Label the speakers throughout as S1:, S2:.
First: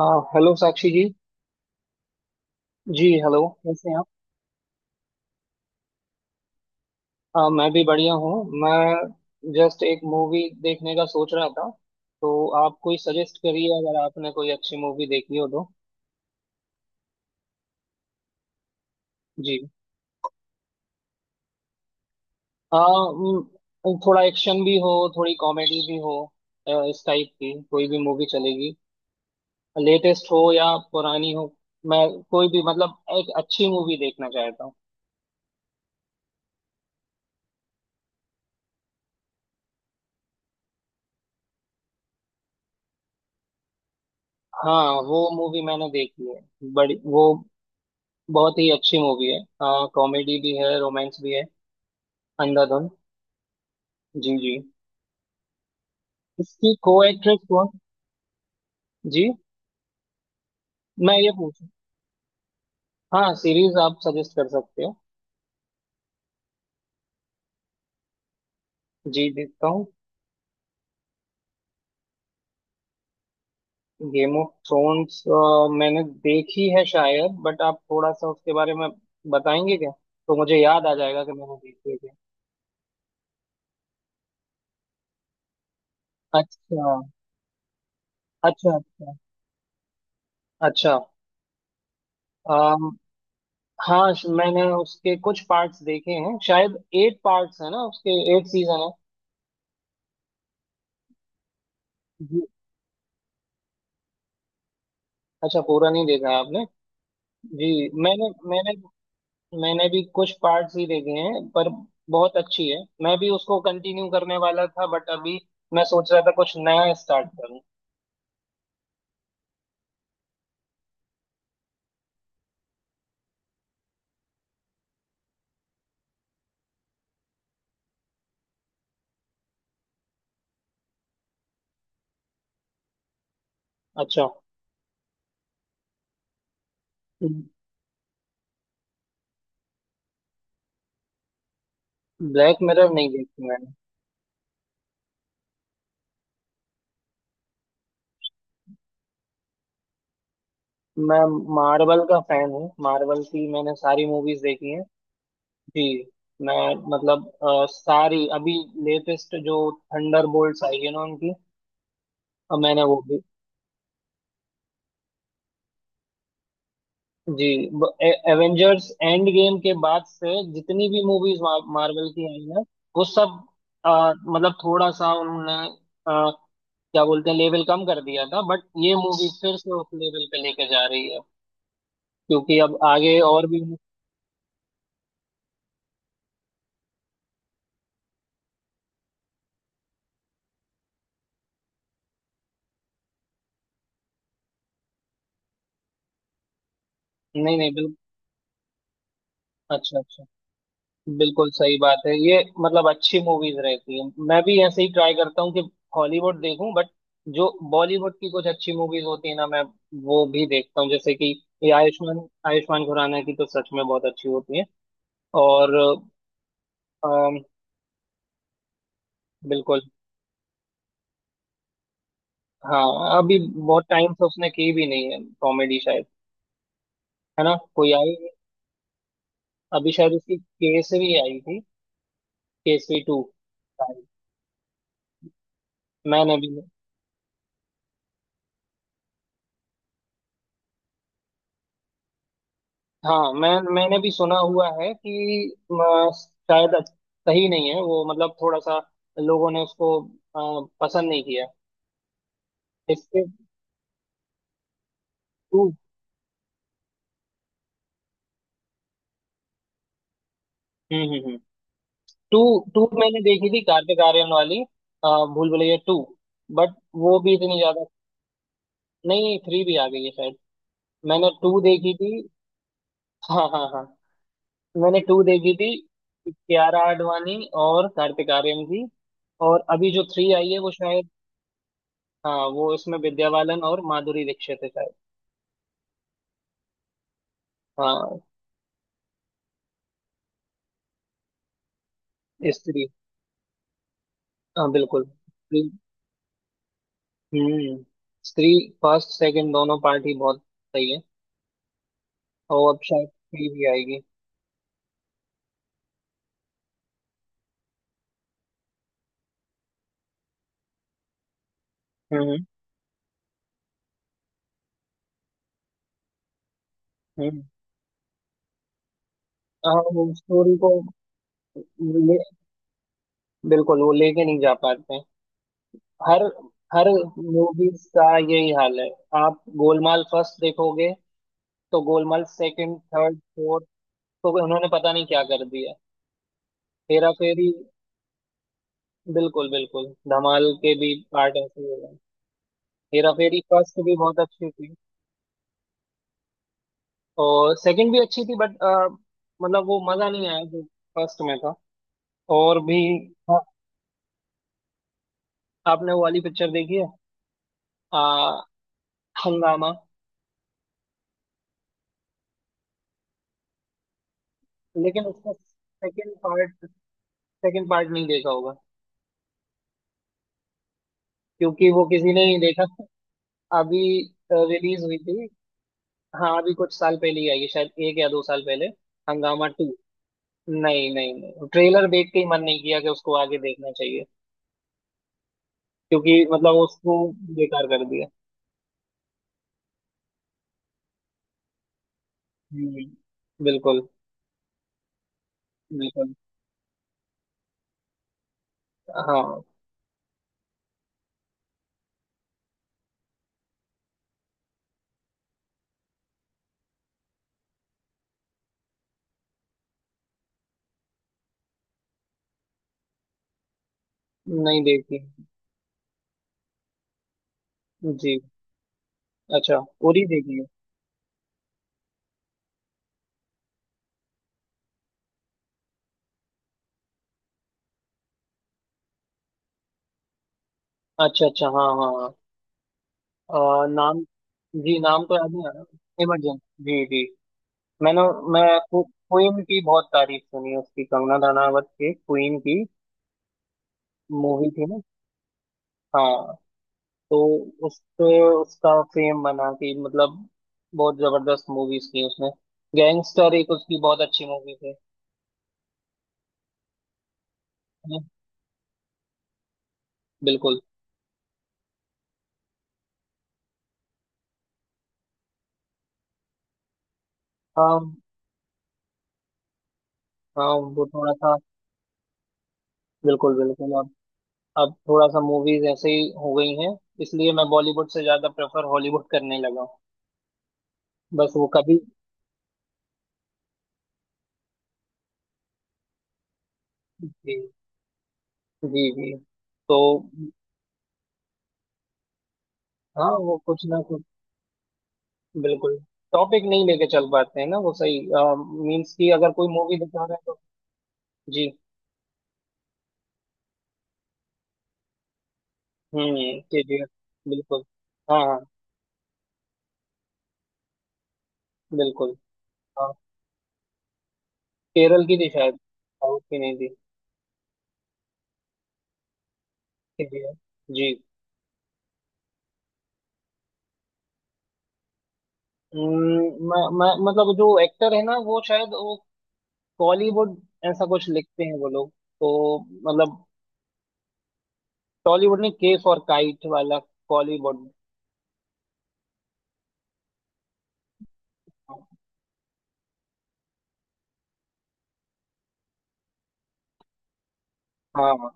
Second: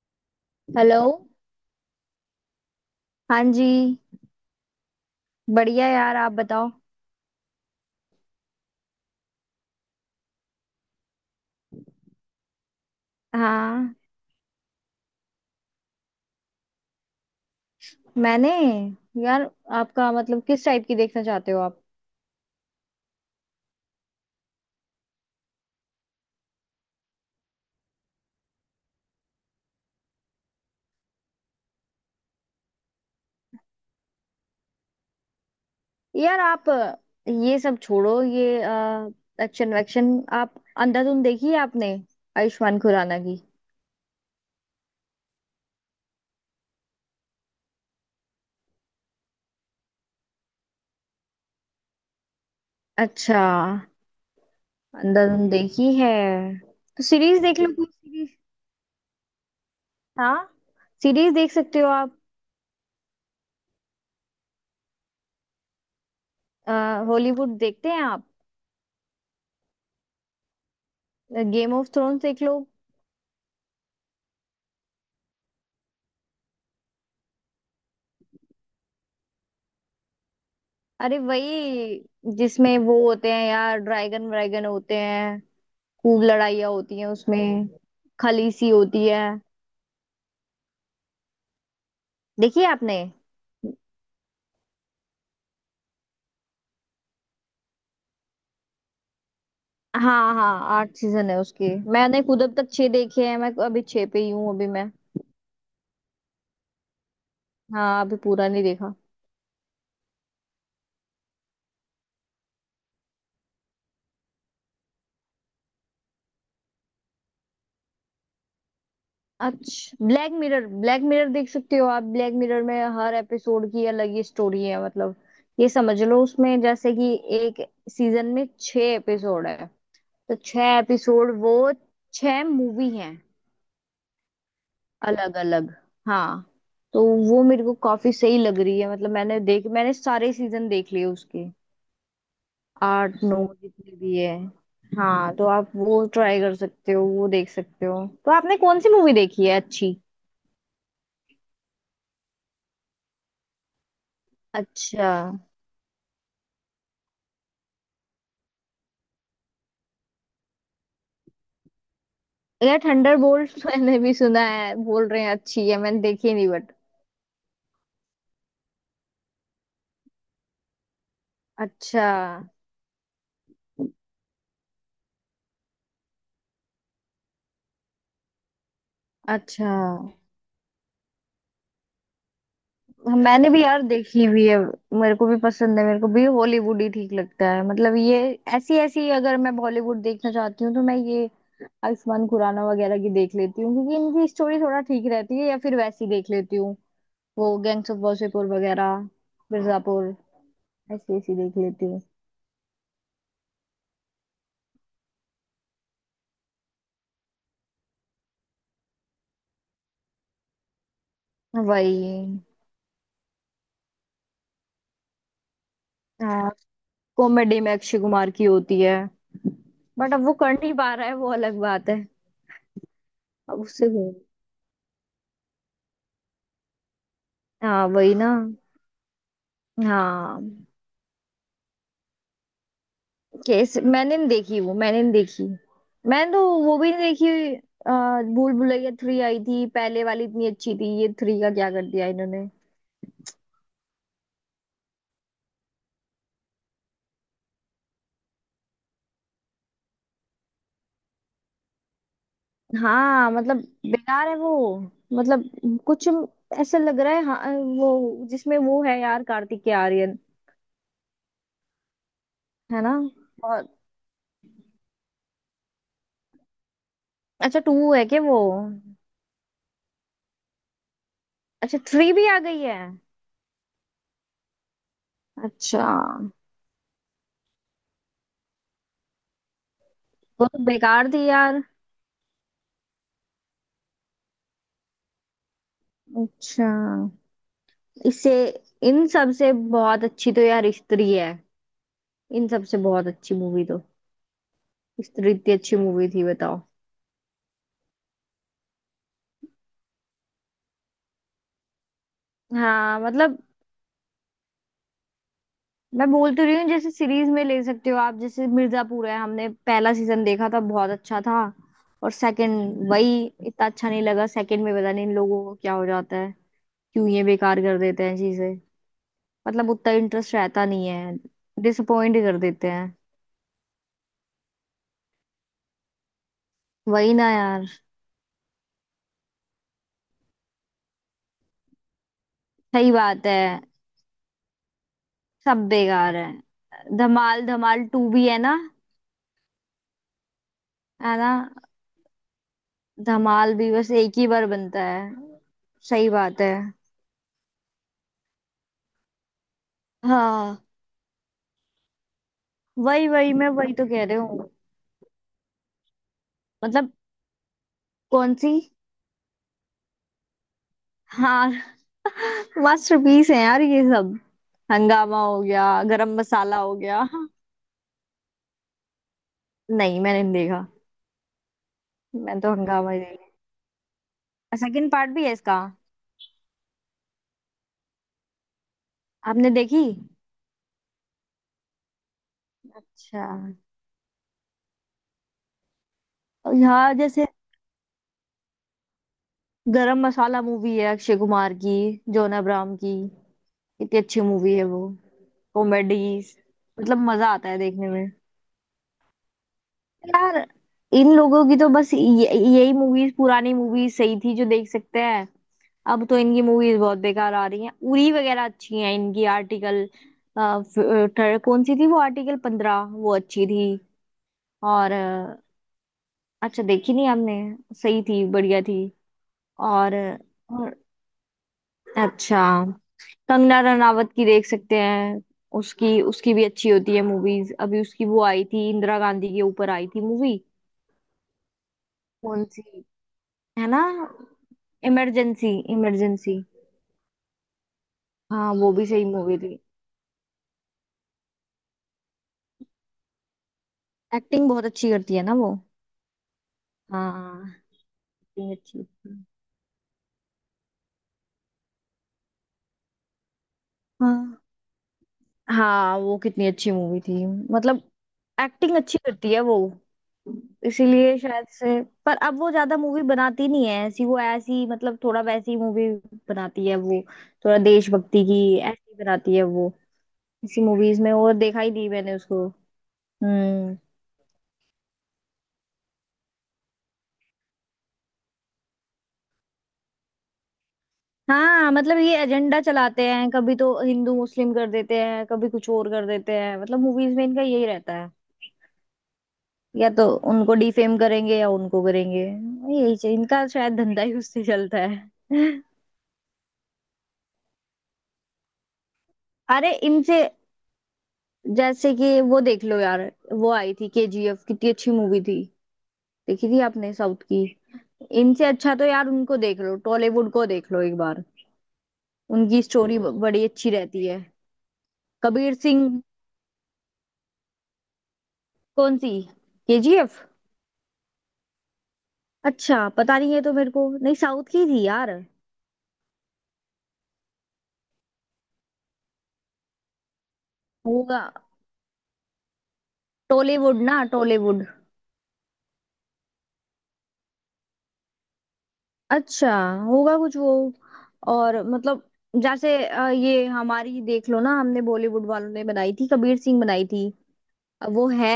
S1: आ, hello Sakshi
S2: hello.
S1: जी। जी hello.
S2: हाँ जी,
S1: कैसे हैं आप?
S2: बढ़िया यार, आप बताओ।
S1: मैं भी बढ़िया हूँ। मैं जस्ट एक मूवी देखने का सोच रहा था, तो आप कोई सजेस्ट करिए
S2: हाँ,
S1: अगर आपने कोई अच्छी मूवी देखी हो तो।
S2: मैंने, यार
S1: जी।
S2: आपका मतलब किस टाइप की देखना चाहते हो आप?
S1: थोड़ा एक्शन भी हो, थोड़ी कॉमेडी भी हो। इस टाइप की कोई भी मूवी चलेगी, लेटेस्ट हो या पुरानी हो। मैं कोई भी मतलब एक अच्छी मूवी देखना चाहता हूँ।
S2: यार आप ये सब छोड़ो, ये एक्शन वैक्शन। आप अंधाधुन देखी है आपने, आयुष्मान खुराना की?
S1: हाँ, वो मूवी मैंने देखी है, बड़ी वो बहुत ही अच्छी मूवी है। हाँ, कॉमेडी भी है, रोमांस भी है। अंधाधुन।
S2: अच्छा,
S1: जी जी।
S2: अंधाधुन देखी है।
S1: इसकी को
S2: तो
S1: एक्ट्रेस
S2: सीरीज देख
S1: कौन?
S2: लो, कोई सीरीज।
S1: जी।
S2: हाँ,
S1: मैं ये
S2: सीरीज देख
S1: पूछ।
S2: सकते हो आप।
S1: हाँ, सीरीज आप सजेस्ट कर सकते हो।
S2: हॉलीवुड देखते हैं आप?
S1: जी, देखता हूँ।
S2: गेम ऑफ थ्रोन्स देख लो।
S1: गेम ऑफ थ्रोन्स मैंने देखी है शायद, बट आप थोड़ा सा उसके बारे में बताएंगे क्या? तो मुझे याद आ
S2: अरे
S1: जाएगा कि मैंने देखी है
S2: वही,
S1: क्या।
S2: जिसमें वो होते हैं यार, ड्रैगन व्रैगन होते हैं, खूब लड़ाइयाँ
S1: अच्छा।
S2: होती हैं उसमें, खलीसी
S1: अच्छा।
S2: होती
S1: अच्छा।
S2: है।
S1: अच्छा।
S2: देखिए
S1: अम,
S2: आपने?
S1: हाँ, मैंने उसके कुछ पार्ट्स देखे हैं, शायद 8 पार्ट्स है ना उसके। 8 सीजन
S2: हाँ हाँ, आठ सीजन है उसकी। मैंने
S1: है।
S2: खुद अब तक छह देखे हैं, मैं अभी छह पे ही हूँ अभी मैं।
S1: अच्छा, पूरा नहीं देखा आपने? जी।
S2: हाँ, अभी
S1: मैंने
S2: पूरा नहीं
S1: मैंने
S2: देखा।
S1: मैंने भी कुछ पार्ट्स ही देखे हैं पर बहुत अच्छी है, मैं भी उसको कंटिन्यू करने वाला था बट अभी मैं सोच रहा था कुछ नया स्टार्ट करूं।
S2: अच्छा, ब्लैक मिरर, ब्लैक मिरर देख सकते हो आप। ब्लैक मिरर में हर एपिसोड की अलग ही स्टोरी है, मतलब ये समझ लो उसमें जैसे कि एक सीजन में छह एपिसोड है, तो छह एपिसोड वो छह मूवी हैं,
S1: अच्छा,
S2: अलग अलग। हाँ, तो वो मेरे को काफी सही लग रही है, मतलब मैंने देख, मैंने सारे सीजन देख लिए उसके,
S1: ब्लैक मिरर नहीं
S2: आठ नौ
S1: देखी मैंने।
S2: जितने भी है। हाँ तो आप वो ट्राई कर सकते हो, वो देख सकते हो। तो आपने कौन सी मूवी देखी है अच्छी?
S1: मैं मार्वल का फैन हूँ, मार्वल की मैंने सारी मूवीज देखी हैं।
S2: अच्छा,
S1: जी। मैं मतलब सारी अभी, लेटेस्ट जो थंडर बोल्ट्स आई है ना उनकी,
S2: यार
S1: मैंने वो
S2: थंडर
S1: भी।
S2: बोल्ट मैंने भी सुना है, बोल रहे हैं अच्छी है, मैंने देखी नहीं बट।
S1: जी। एवेंजर्स एंड गेम के बाद से जितनी भी मूवीज
S2: अच्छा।
S1: मार्वल की आई हैं वो सब, मतलब थोड़ा सा उन्होंने, अ, क्या बोलते हैं लेवल कम कर दिया था, बट ये मूवी फिर से
S2: अच्छा,
S1: उस लेवल पे लेके जा रही है क्योंकि अब आगे और
S2: मैंने
S1: भी।
S2: भी यार देखी हुई है, मेरे को भी पसंद है, मेरे को भी हॉलीवुड ही ठीक लगता है। मतलब ये ऐसी ऐसी, अगर मैं बॉलीवुड देखना चाहती हूँ तो मैं ये आयुष्मान खुराना वगैरह की देख लेती हूँ, क्योंकि इनकी स्टोरी थोड़ा ठीक रहती है, या फिर वैसी देख लेती हूँ,
S1: नहीं
S2: वो
S1: नहीं,
S2: गैंग्स
S1: बिल्कुल।
S2: ऑफ वासेपुर वगैरह,
S1: अच्छा
S2: मिर्जापुर,
S1: अच्छा।
S2: ऐसी ऐसी
S1: बिल्कुल
S2: देख
S1: सही
S2: लेती हूँ।
S1: बात है ये, मतलब अच्छी मूवीज रहती है, मैं भी ऐसे ही ट्राई करता हूँ कि हॉलीवुड देखूं बट जो बॉलीवुड की कुछ अच्छी मूवीज होती है ना, मैं वो भी देखता हूँ, जैसे कि ये
S2: वही।
S1: आयुष्मान आयुष्मान खुराना की तो सच में बहुत अच्छी होती है। और
S2: हाँ।
S1: अम,
S2: कॉमेडी में अक्षय कुमार की होती है,
S1: बिल्कुल।
S2: बट अब वो कर नहीं पा रहा है, वो अलग बात है।
S1: हाँ, अभी
S2: अब
S1: बहुत
S2: उससे
S1: टाइम
S2: वो-
S1: से उसने की भी नहीं है कॉमेडी शायद, है ना
S2: हाँ,
S1: कोई
S2: वही
S1: आई?
S2: ना।
S1: अभी शायद उसकी
S2: हाँ,
S1: केसरी आई थी, केसरी टू।
S2: केस मैंने नहीं देखी, वो मैंने नहीं देखी। मैंने
S1: मैंने
S2: तो
S1: भी।
S2: वो भी नहीं देखी। भूल भुलैया थ्री आई थी, पहले वाली इतनी अच्छी थी, ये थ्री का क्या कर दिया इन्होंने।
S1: हाँ, मैंने भी सुना हुआ है कि अ, शायद सही नहीं है वो, मतलब थोड़ा सा लोगों ने उसको पसंद नहीं किया। इसके
S2: हाँ मतलब बेकार है वो, मतलब
S1: टू।
S2: कुछ ऐसा लग रहा है। हाँ वो जिसमें वो है यार, कार्तिक के आर्यन
S1: हम्म। टू।
S2: है
S1: टू
S2: ना।
S1: मैंने देखी थी
S2: और
S1: कार्तिक आर्यन वाली, भूल भुलैया टू, बट वो भी इतनी
S2: अच्छा,
S1: ज्यादा।
S2: टू है क्या वो?
S1: नहीं, थ्री भी आ गई है शायद, मैंने टू
S2: अच्छा,
S1: देखी
S2: थ्री
S1: थी।
S2: भी आ गई है।
S1: हाँ हाँ हाँ, मैंने टू देखी थी,
S2: अच्छा,
S1: कियारा आडवाणी और कार्तिक आर्यन की। और अभी जो थ्री
S2: वो
S1: आई
S2: तो
S1: है वो
S2: बेकार
S1: शायद,
S2: थी यार।
S1: हाँ, वो इसमें विद्या बालन और माधुरी दीक्षित है शायद।
S2: अच्छा,
S1: हाँ,
S2: इससे, इन सब से बहुत अच्छी तो यार स्त्री है, इन सबसे
S1: स्त्री।
S2: बहुत अच्छी मूवी तो।
S1: हाँ, बिल्कुल
S2: स्त्री इतनी
S1: स्त्री।
S2: अच्छी मूवी थी, बताओ।
S1: हम्म। स्त्री फर्स्ट सेकंड दोनों पार्ट ही बहुत सही है, और अब
S2: हाँ
S1: शायद
S2: मतलब,
S1: थ्री भी आएगी।
S2: मैं बोल तो रही हूँ, जैसे सीरीज में ले सकते हो आप, जैसे मिर्जापुर है, हमने पहला सीजन देखा था, बहुत अच्छा था। और
S1: हम्म
S2: सेकंड वही, इतना अच्छा नहीं लगा सेकंड में। पता नहीं इन लोगों को क्या हो जाता है, क्यों ये
S1: हम्म हम्म।
S2: बेकार कर देते हैं चीजें, मतलब
S1: हाँ,
S2: उतना
S1: वो
S2: इंटरेस्ट
S1: स्टोरी
S2: रहता
S1: को,
S2: नहीं है,
S1: ले,
S2: डिसअपॉइंट कर देते हैं।
S1: बिल्कुल वो लेके नहीं जा पाते हैं। हर हर
S2: वही ना यार।
S1: मूवीज का यही हाल है। आप गोलमाल फर्स्ट देखोगे तो गोलमाल सेकंड
S2: सही
S1: थर्ड
S2: बात है,
S1: फोर्थ, तो उन्होंने पता नहीं क्या कर
S2: सब
S1: दिया।
S2: बेकार है।
S1: हेरा
S2: धमाल,
S1: फेरी।
S2: धमाल टू भी है ना,
S1: बिल्कुल बिल्कुल, धमाल के भी
S2: है ना।
S1: पार्ट ऐसे ही हो गए। हेरा फेरी
S2: धमाल भी
S1: फर्स्ट
S2: बस
S1: भी
S2: एक
S1: बहुत
S2: ही बार
S1: अच्छी थी,
S2: बनता है। सही बात है।
S1: और सेकंड भी अच्छी थी बट मतलब वो मजा नहीं आया जो
S2: हाँ,
S1: फर्स्ट में था। और भी।
S2: वही वही,
S1: हाँ,
S2: मैं वही तो कह रही हूँ।
S1: आपने वो वाली पिक्चर देखी है,
S2: मतलब,
S1: आ,
S2: कौन सी?
S1: हंगामा?
S2: हाँ, मास्टरपीस है यार ये सब।
S1: लेकिन
S2: हंगामा
S1: उसका
S2: हो गया, गरम मसाला हो गया।
S1: सेकंड पार्ट नहीं देखा होगा,
S2: नहीं, मैंने नहीं देखा,
S1: क्योंकि वो किसी ने नहीं
S2: मैं तो
S1: देखा।
S2: हंगामा ही देखा।
S1: अभी रिलीज
S2: सेकंड
S1: हुई
S2: पार्ट भी
S1: थी।
S2: है इसका?
S1: हाँ, अभी कुछ साल पहले ही आई है शायद, 1 या 2 साल पहले, हंगामा
S2: आपने
S1: टू।
S2: देखी?
S1: नहीं नहीं नहीं, ट्रेलर देख के ही मन नहीं किया कि उसको
S2: अच्छा।
S1: आगे देखना चाहिए, क्योंकि मतलब
S2: और यहाँ
S1: उसको
S2: जैसे
S1: बेकार कर दिया।
S2: गरम मसाला मूवी है अक्षय कुमार की, जॉन अब्राहम
S1: हम्म,
S2: की,
S1: बिल्कुल
S2: कितनी अच्छी मूवी है वो। कॉमेडी,
S1: बिल्कुल।
S2: मतलब मजा आता है देखने।
S1: हाँ।
S2: यार इन लोगों की तो बस ये-, यही मूवीज, पुरानी मूवीज सही थी जो देख सकते हैं। अब तो इनकी मूवीज बहुत बेकार आ रही हैं। उरी वगैरह अच्छी हैं इनकी। आर्टिकल, कौन सी थी वो, आर्टिकल 15, वो अच्छी थी।
S1: नहीं
S2: और
S1: देखी।
S2: अच्छा, देखी नहीं हमने। सही
S1: जी।
S2: थी, बढ़िया थी।
S1: अच्छा,
S2: और,
S1: उरी देखी है।
S2: और अच्छा, कंगना रनावत की देख सकते हैं, उसकी, उसकी भी अच्छी होती है मूवीज। अभी उसकी वो आई थी, इंदिरा गांधी के ऊपर आई थी मूवी,
S1: अच्छा अच्छा हाँ हाँ हाँ।
S2: कौन सी, है ना,
S1: नाम, जी नाम तो याद नहीं आ
S2: इमरजेंसी,
S1: रहा,
S2: इमरजेंसी।
S1: इमरजेंसी। जी जी। मैंने, मैं
S2: हाँ, वो भी सही मूवी
S1: क्वीन
S2: थी।
S1: की बहुत तारीफ सुनी है उसकी, कंगना रनावत की, क्वीन की
S2: एक्टिंग
S1: मूवी
S2: बहुत
S1: थी ना?
S2: अच्छी करती है ना वो।
S1: हाँ, तो
S2: हाँ,
S1: उससे
S2: एक्टिंग
S1: उसका
S2: अच्छी
S1: फेम
S2: थी।
S1: बना कि, मतलब बहुत जबरदस्त मूवीज की उसने, गैंगस्टर, एक उसकी बहुत अच्छी
S2: हाँ
S1: मूवी थी, है
S2: हाँ, वो कितनी अच्छी मूवी थी, मतलब
S1: ना?
S2: एक्टिंग अच्छी करती है वो,
S1: बिल्कुल।
S2: इसीलिए शायद से। पर अब वो ज्यादा मूवी बनाती नहीं है ऐसी, वो ऐसी मतलब थोड़ा वैसी मूवी बनाती है वो, थोड़ा
S1: हाँ
S2: देशभक्ति की ऐसी बनाती है वो।
S1: हाँ,
S2: इसी
S1: वो
S2: मूवीज
S1: थोड़ा
S2: में वो
S1: सा,
S2: देखा ही नहीं मैंने उसको।
S1: बिल्कुल बिल्कुल,
S2: हम्म।
S1: अब थोड़ा सा मूवीज ऐसे ही हो गई हैं, इसलिए मैं बॉलीवुड से ज्यादा प्रेफर हॉलीवुड करने लगा हूँ, बस वो
S2: हाँ
S1: कभी।
S2: मतलब, ये एजेंडा चलाते हैं, कभी तो हिंदू मुस्लिम कर देते हैं, कभी कुछ और कर देते हैं, मतलब मूवीज में
S1: जी
S2: इनका यही रहता है।
S1: जी जी। तो
S2: या तो उनको डिफेम करेंगे, या उनको करेंगे, यही
S1: हाँ,
S2: चाहिए
S1: वो
S2: इनका,
S1: कुछ
S2: शायद
S1: ना कुछ,
S2: धंधा ही उससे चलता है।
S1: बिल्कुल, टॉपिक नहीं लेके चल पाते हैं ना वो सही, मीन्स कि अगर कोई
S2: अरे
S1: मूवी दिखा रहा है
S2: इनसे,
S1: तो। जी।
S2: जैसे कि वो देख लो यार, वो आई थी केजीएफ, कितनी अच्छी मूवी थी।
S1: हम्म,
S2: देखी थी
S1: केजीएफ।
S2: आपने, साउथ की?
S1: बिल्कुल। हाँ हाँ।
S2: इनसे अच्छा तो यार उनको देख लो, टॉलीवुड को देख लो एक बार,
S1: बिल्कुल।
S2: उनकी
S1: हाँ,
S2: स्टोरी बड़ी अच्छी रहती है।
S1: केरल की थी
S2: कबीर
S1: शायद,
S2: सिंह।
S1: साउथ की नहीं थी।
S2: कौन सी? केजीएफ।
S1: केजीएफ। जी जी।
S2: अच्छा, पता नहीं है, तो मेरे को नहीं, साउथ की थी यार।
S1: हम्म, मैं मतलब जो एक्टर है ना वो शायद वो कॉलीवुड, ऐसा कुछ
S2: होगा।
S1: लिखते हैं वो लोग, तो मतलब
S2: टॉलीवुड, ना टॉलीवुड।
S1: टॉलीवुड ने केफ और काइट वाला, कॉलीवुड।
S2: अच्छा, होगा कुछ वो। और मतलब, जैसे ये हमारी देख लो ना, हमने बॉलीवुड वालों ने बनाई थी कबीर सिंह, बनाई थी। अब वो
S1: हाँ।
S2: है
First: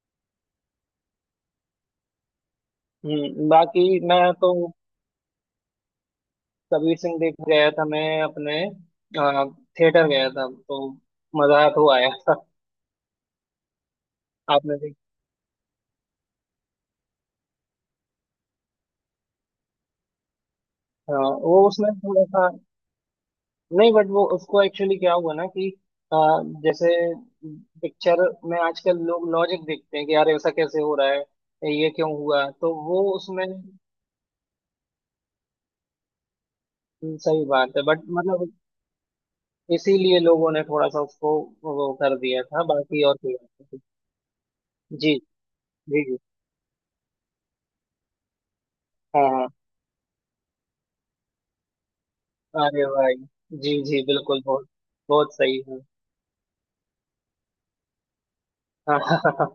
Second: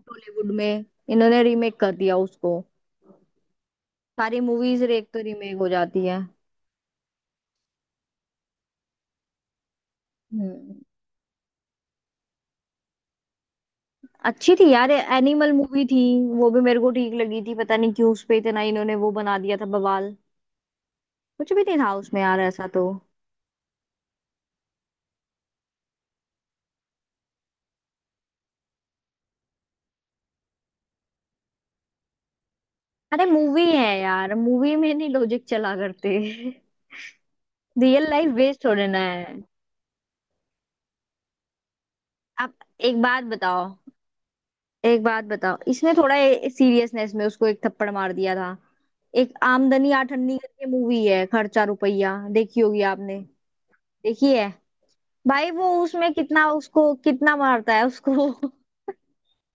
S2: टॉलीवुड में, इन्होंने रीमेक कर दिया उसको।
S1: बाकी मैं
S2: सारी
S1: तो
S2: मूवीज एक तो रीमेक हो जाती है।
S1: कबीर सिंह देख गया था, मैं अपने थिएटर गया था
S2: हम्म।
S1: तो मजा तो आया था।
S2: अच्छी थी
S1: आपने
S2: यार,
S1: देख।
S2: एनिमल मूवी थी, वो भी मेरे को ठीक लगी थी। पता नहीं क्यों उस पे इतना इन्होंने वो बना दिया था, बवाल।
S1: हाँ,
S2: कुछ
S1: वो
S2: भी नहीं
S1: उसमें
S2: था उसमें
S1: थोड़ा
S2: यार
S1: सा,
S2: ऐसा तो।
S1: नहीं बट वो उसको एक्चुअली क्या हुआ ना कि अ, जैसे पिक्चर में आजकल लोग लॉजिक देखते हैं कि यार ऐसा कैसे हो रहा है, ये क्यों हुआ, तो वो
S2: अरे
S1: उसमें।
S2: मूवी है यार, मूवी में नहीं लॉजिक चला करते,
S1: सही बात है बट
S2: रियल लाइफ
S1: मतलब
S2: वेस्ट हो रहना है।
S1: इसीलिए लोगों ने थोड़ा सा उसको वो कर दिया
S2: आप
S1: था,
S2: एक
S1: बाकी और
S2: बात
S1: कोई
S2: बताओ,
S1: बात नहीं थी।
S2: एक
S1: जी
S2: बात बताओ, इसने
S1: जी
S2: थोड़ा
S1: जी।
S2: सीरियसनेस में उसको एक थप्पड़ मार दिया था।
S1: हाँ
S2: एक
S1: हाँ।
S2: आमदनी आठन्नी करके मूवी है, खर्चा रुपया, देखी होगी
S1: अरे भाई।
S2: आपने।
S1: जी जी,
S2: देखी
S1: बिल्कुल,
S2: है?
S1: बहुत बहुत
S2: भाई
S1: सही
S2: वो
S1: है।
S2: उसमें कितना, उसको कितना मारता है उसको।
S1: हाँ हाँ हाँ हाँ,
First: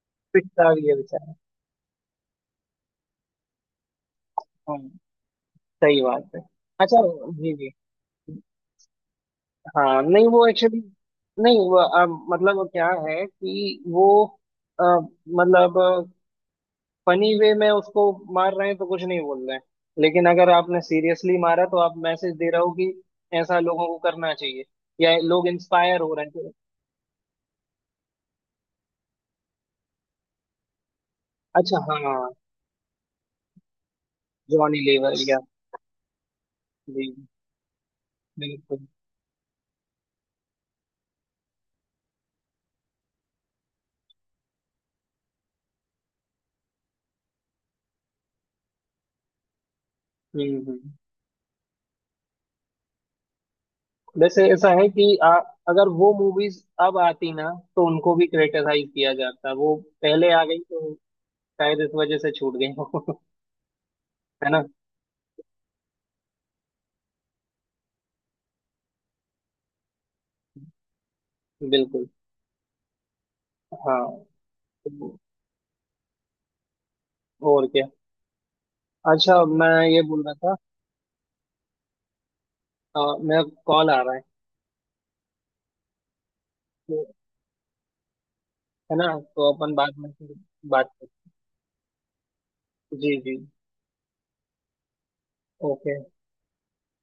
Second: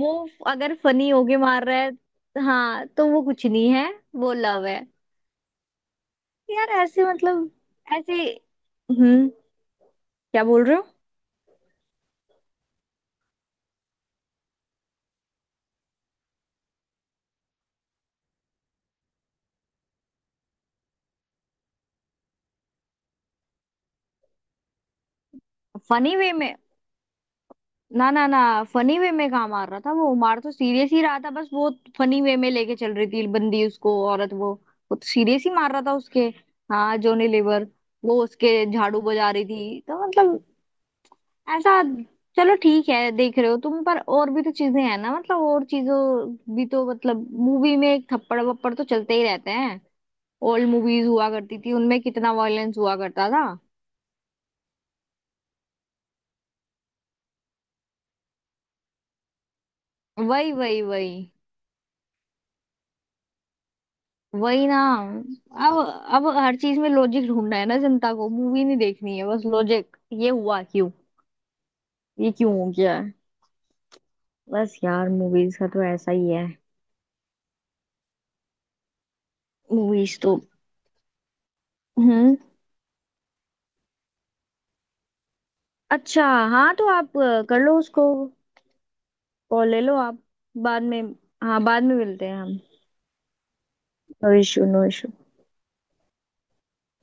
S2: वो,
S1: पिटता
S2: अगर
S1: भी है
S2: फनी
S1: बेचारा।
S2: होके मार रहा है, हाँ, तो वो कुछ नहीं है, वो लव
S1: हाँ,
S2: है।
S1: सही बात है।
S2: यार
S1: अच्छा।
S2: ऐसे मतलब,
S1: जी जी।
S2: ऐसे। हम्म,
S1: हाँ नहीं,
S2: क्या
S1: वो
S2: बोल रहे
S1: एक्चुअली,
S2: हो?
S1: नहीं वो मतलब वो क्या है कि वो, अ, मतलब फनी वे में उसको मार रहे हैं तो कुछ नहीं बोल रहे हैं, लेकिन अगर आपने सीरियसली मारा तो आप मैसेज दे रहे हो कि ऐसा लोगों को करना चाहिए या लोग इंस्पायर हो
S2: फनी
S1: रहे हैं
S2: वे
S1: तो-
S2: में, ना ना ना, फनी वे में कहाँ मार रहा था वो, मार तो सीरियस ही रहा था, बस वो
S1: अच्छा हाँ।
S2: फनी वे में लेके चल रही थी बंदी उसको, औरत वो।
S1: जॉनी
S2: वो तो
S1: लीवर या।
S2: सीरियस ही मार रहा था उसके। हाँ,
S1: जी।
S2: जोनी लीवर, वो उसके
S1: बिल्कुल।
S2: झाड़ू बजा रही थी तो, मतलब ऐसा। चलो ठीक है, देख रहे हो तुम, पर और भी तो चीजें हैं ना, मतलब और चीजों भी तो, मतलब मूवी में एक थप्पड़ वप्पड़ तो चलते ही रहते हैं।
S1: हम्म
S2: ओल्ड
S1: हम्म।
S2: मूवीज हुआ करती थी, उनमें कितना वायलेंस हुआ करता था।
S1: वैसे ऐसा है कि अगर वो मूवीज अब आती ना तो उनको भी क्रिटिसाइज किया जाता, वो पहले आ
S2: वही
S1: गई
S2: वही
S1: तो
S2: वही।
S1: शायद इस वजह से छूट गई हो है ना।
S2: वही ना। अब अब हर चीज में लॉजिक ढूंढना है ना जनता को, मूवी नहीं देखनी है, बस लॉजिक, ये हुआ क्यों,
S1: बिल्कुल।
S2: ये क्यों हो गया है।
S1: हाँ,
S2: बस यार
S1: तो
S2: मूवीज का तो ऐसा ही है।
S1: और क्या। अच्छा, मैं ये
S2: मूवीज
S1: बोल रहा
S2: तो,
S1: था,
S2: हम्म।
S1: आ, मेरा कॉल आ रहा है,
S2: अच्छा, हाँ, तो
S1: तो
S2: आप कर लो उसको,
S1: है ना, तो
S2: कॉल
S1: अपन
S2: ले
S1: बाद
S2: लो
S1: में
S2: आप,
S1: फिर
S2: बाद
S1: बात
S2: में।
S1: करते
S2: हाँ, बाद में मिलते हैं हम।
S1: हैं। जी जी।
S2: No issue, no issue.
S1: Okay.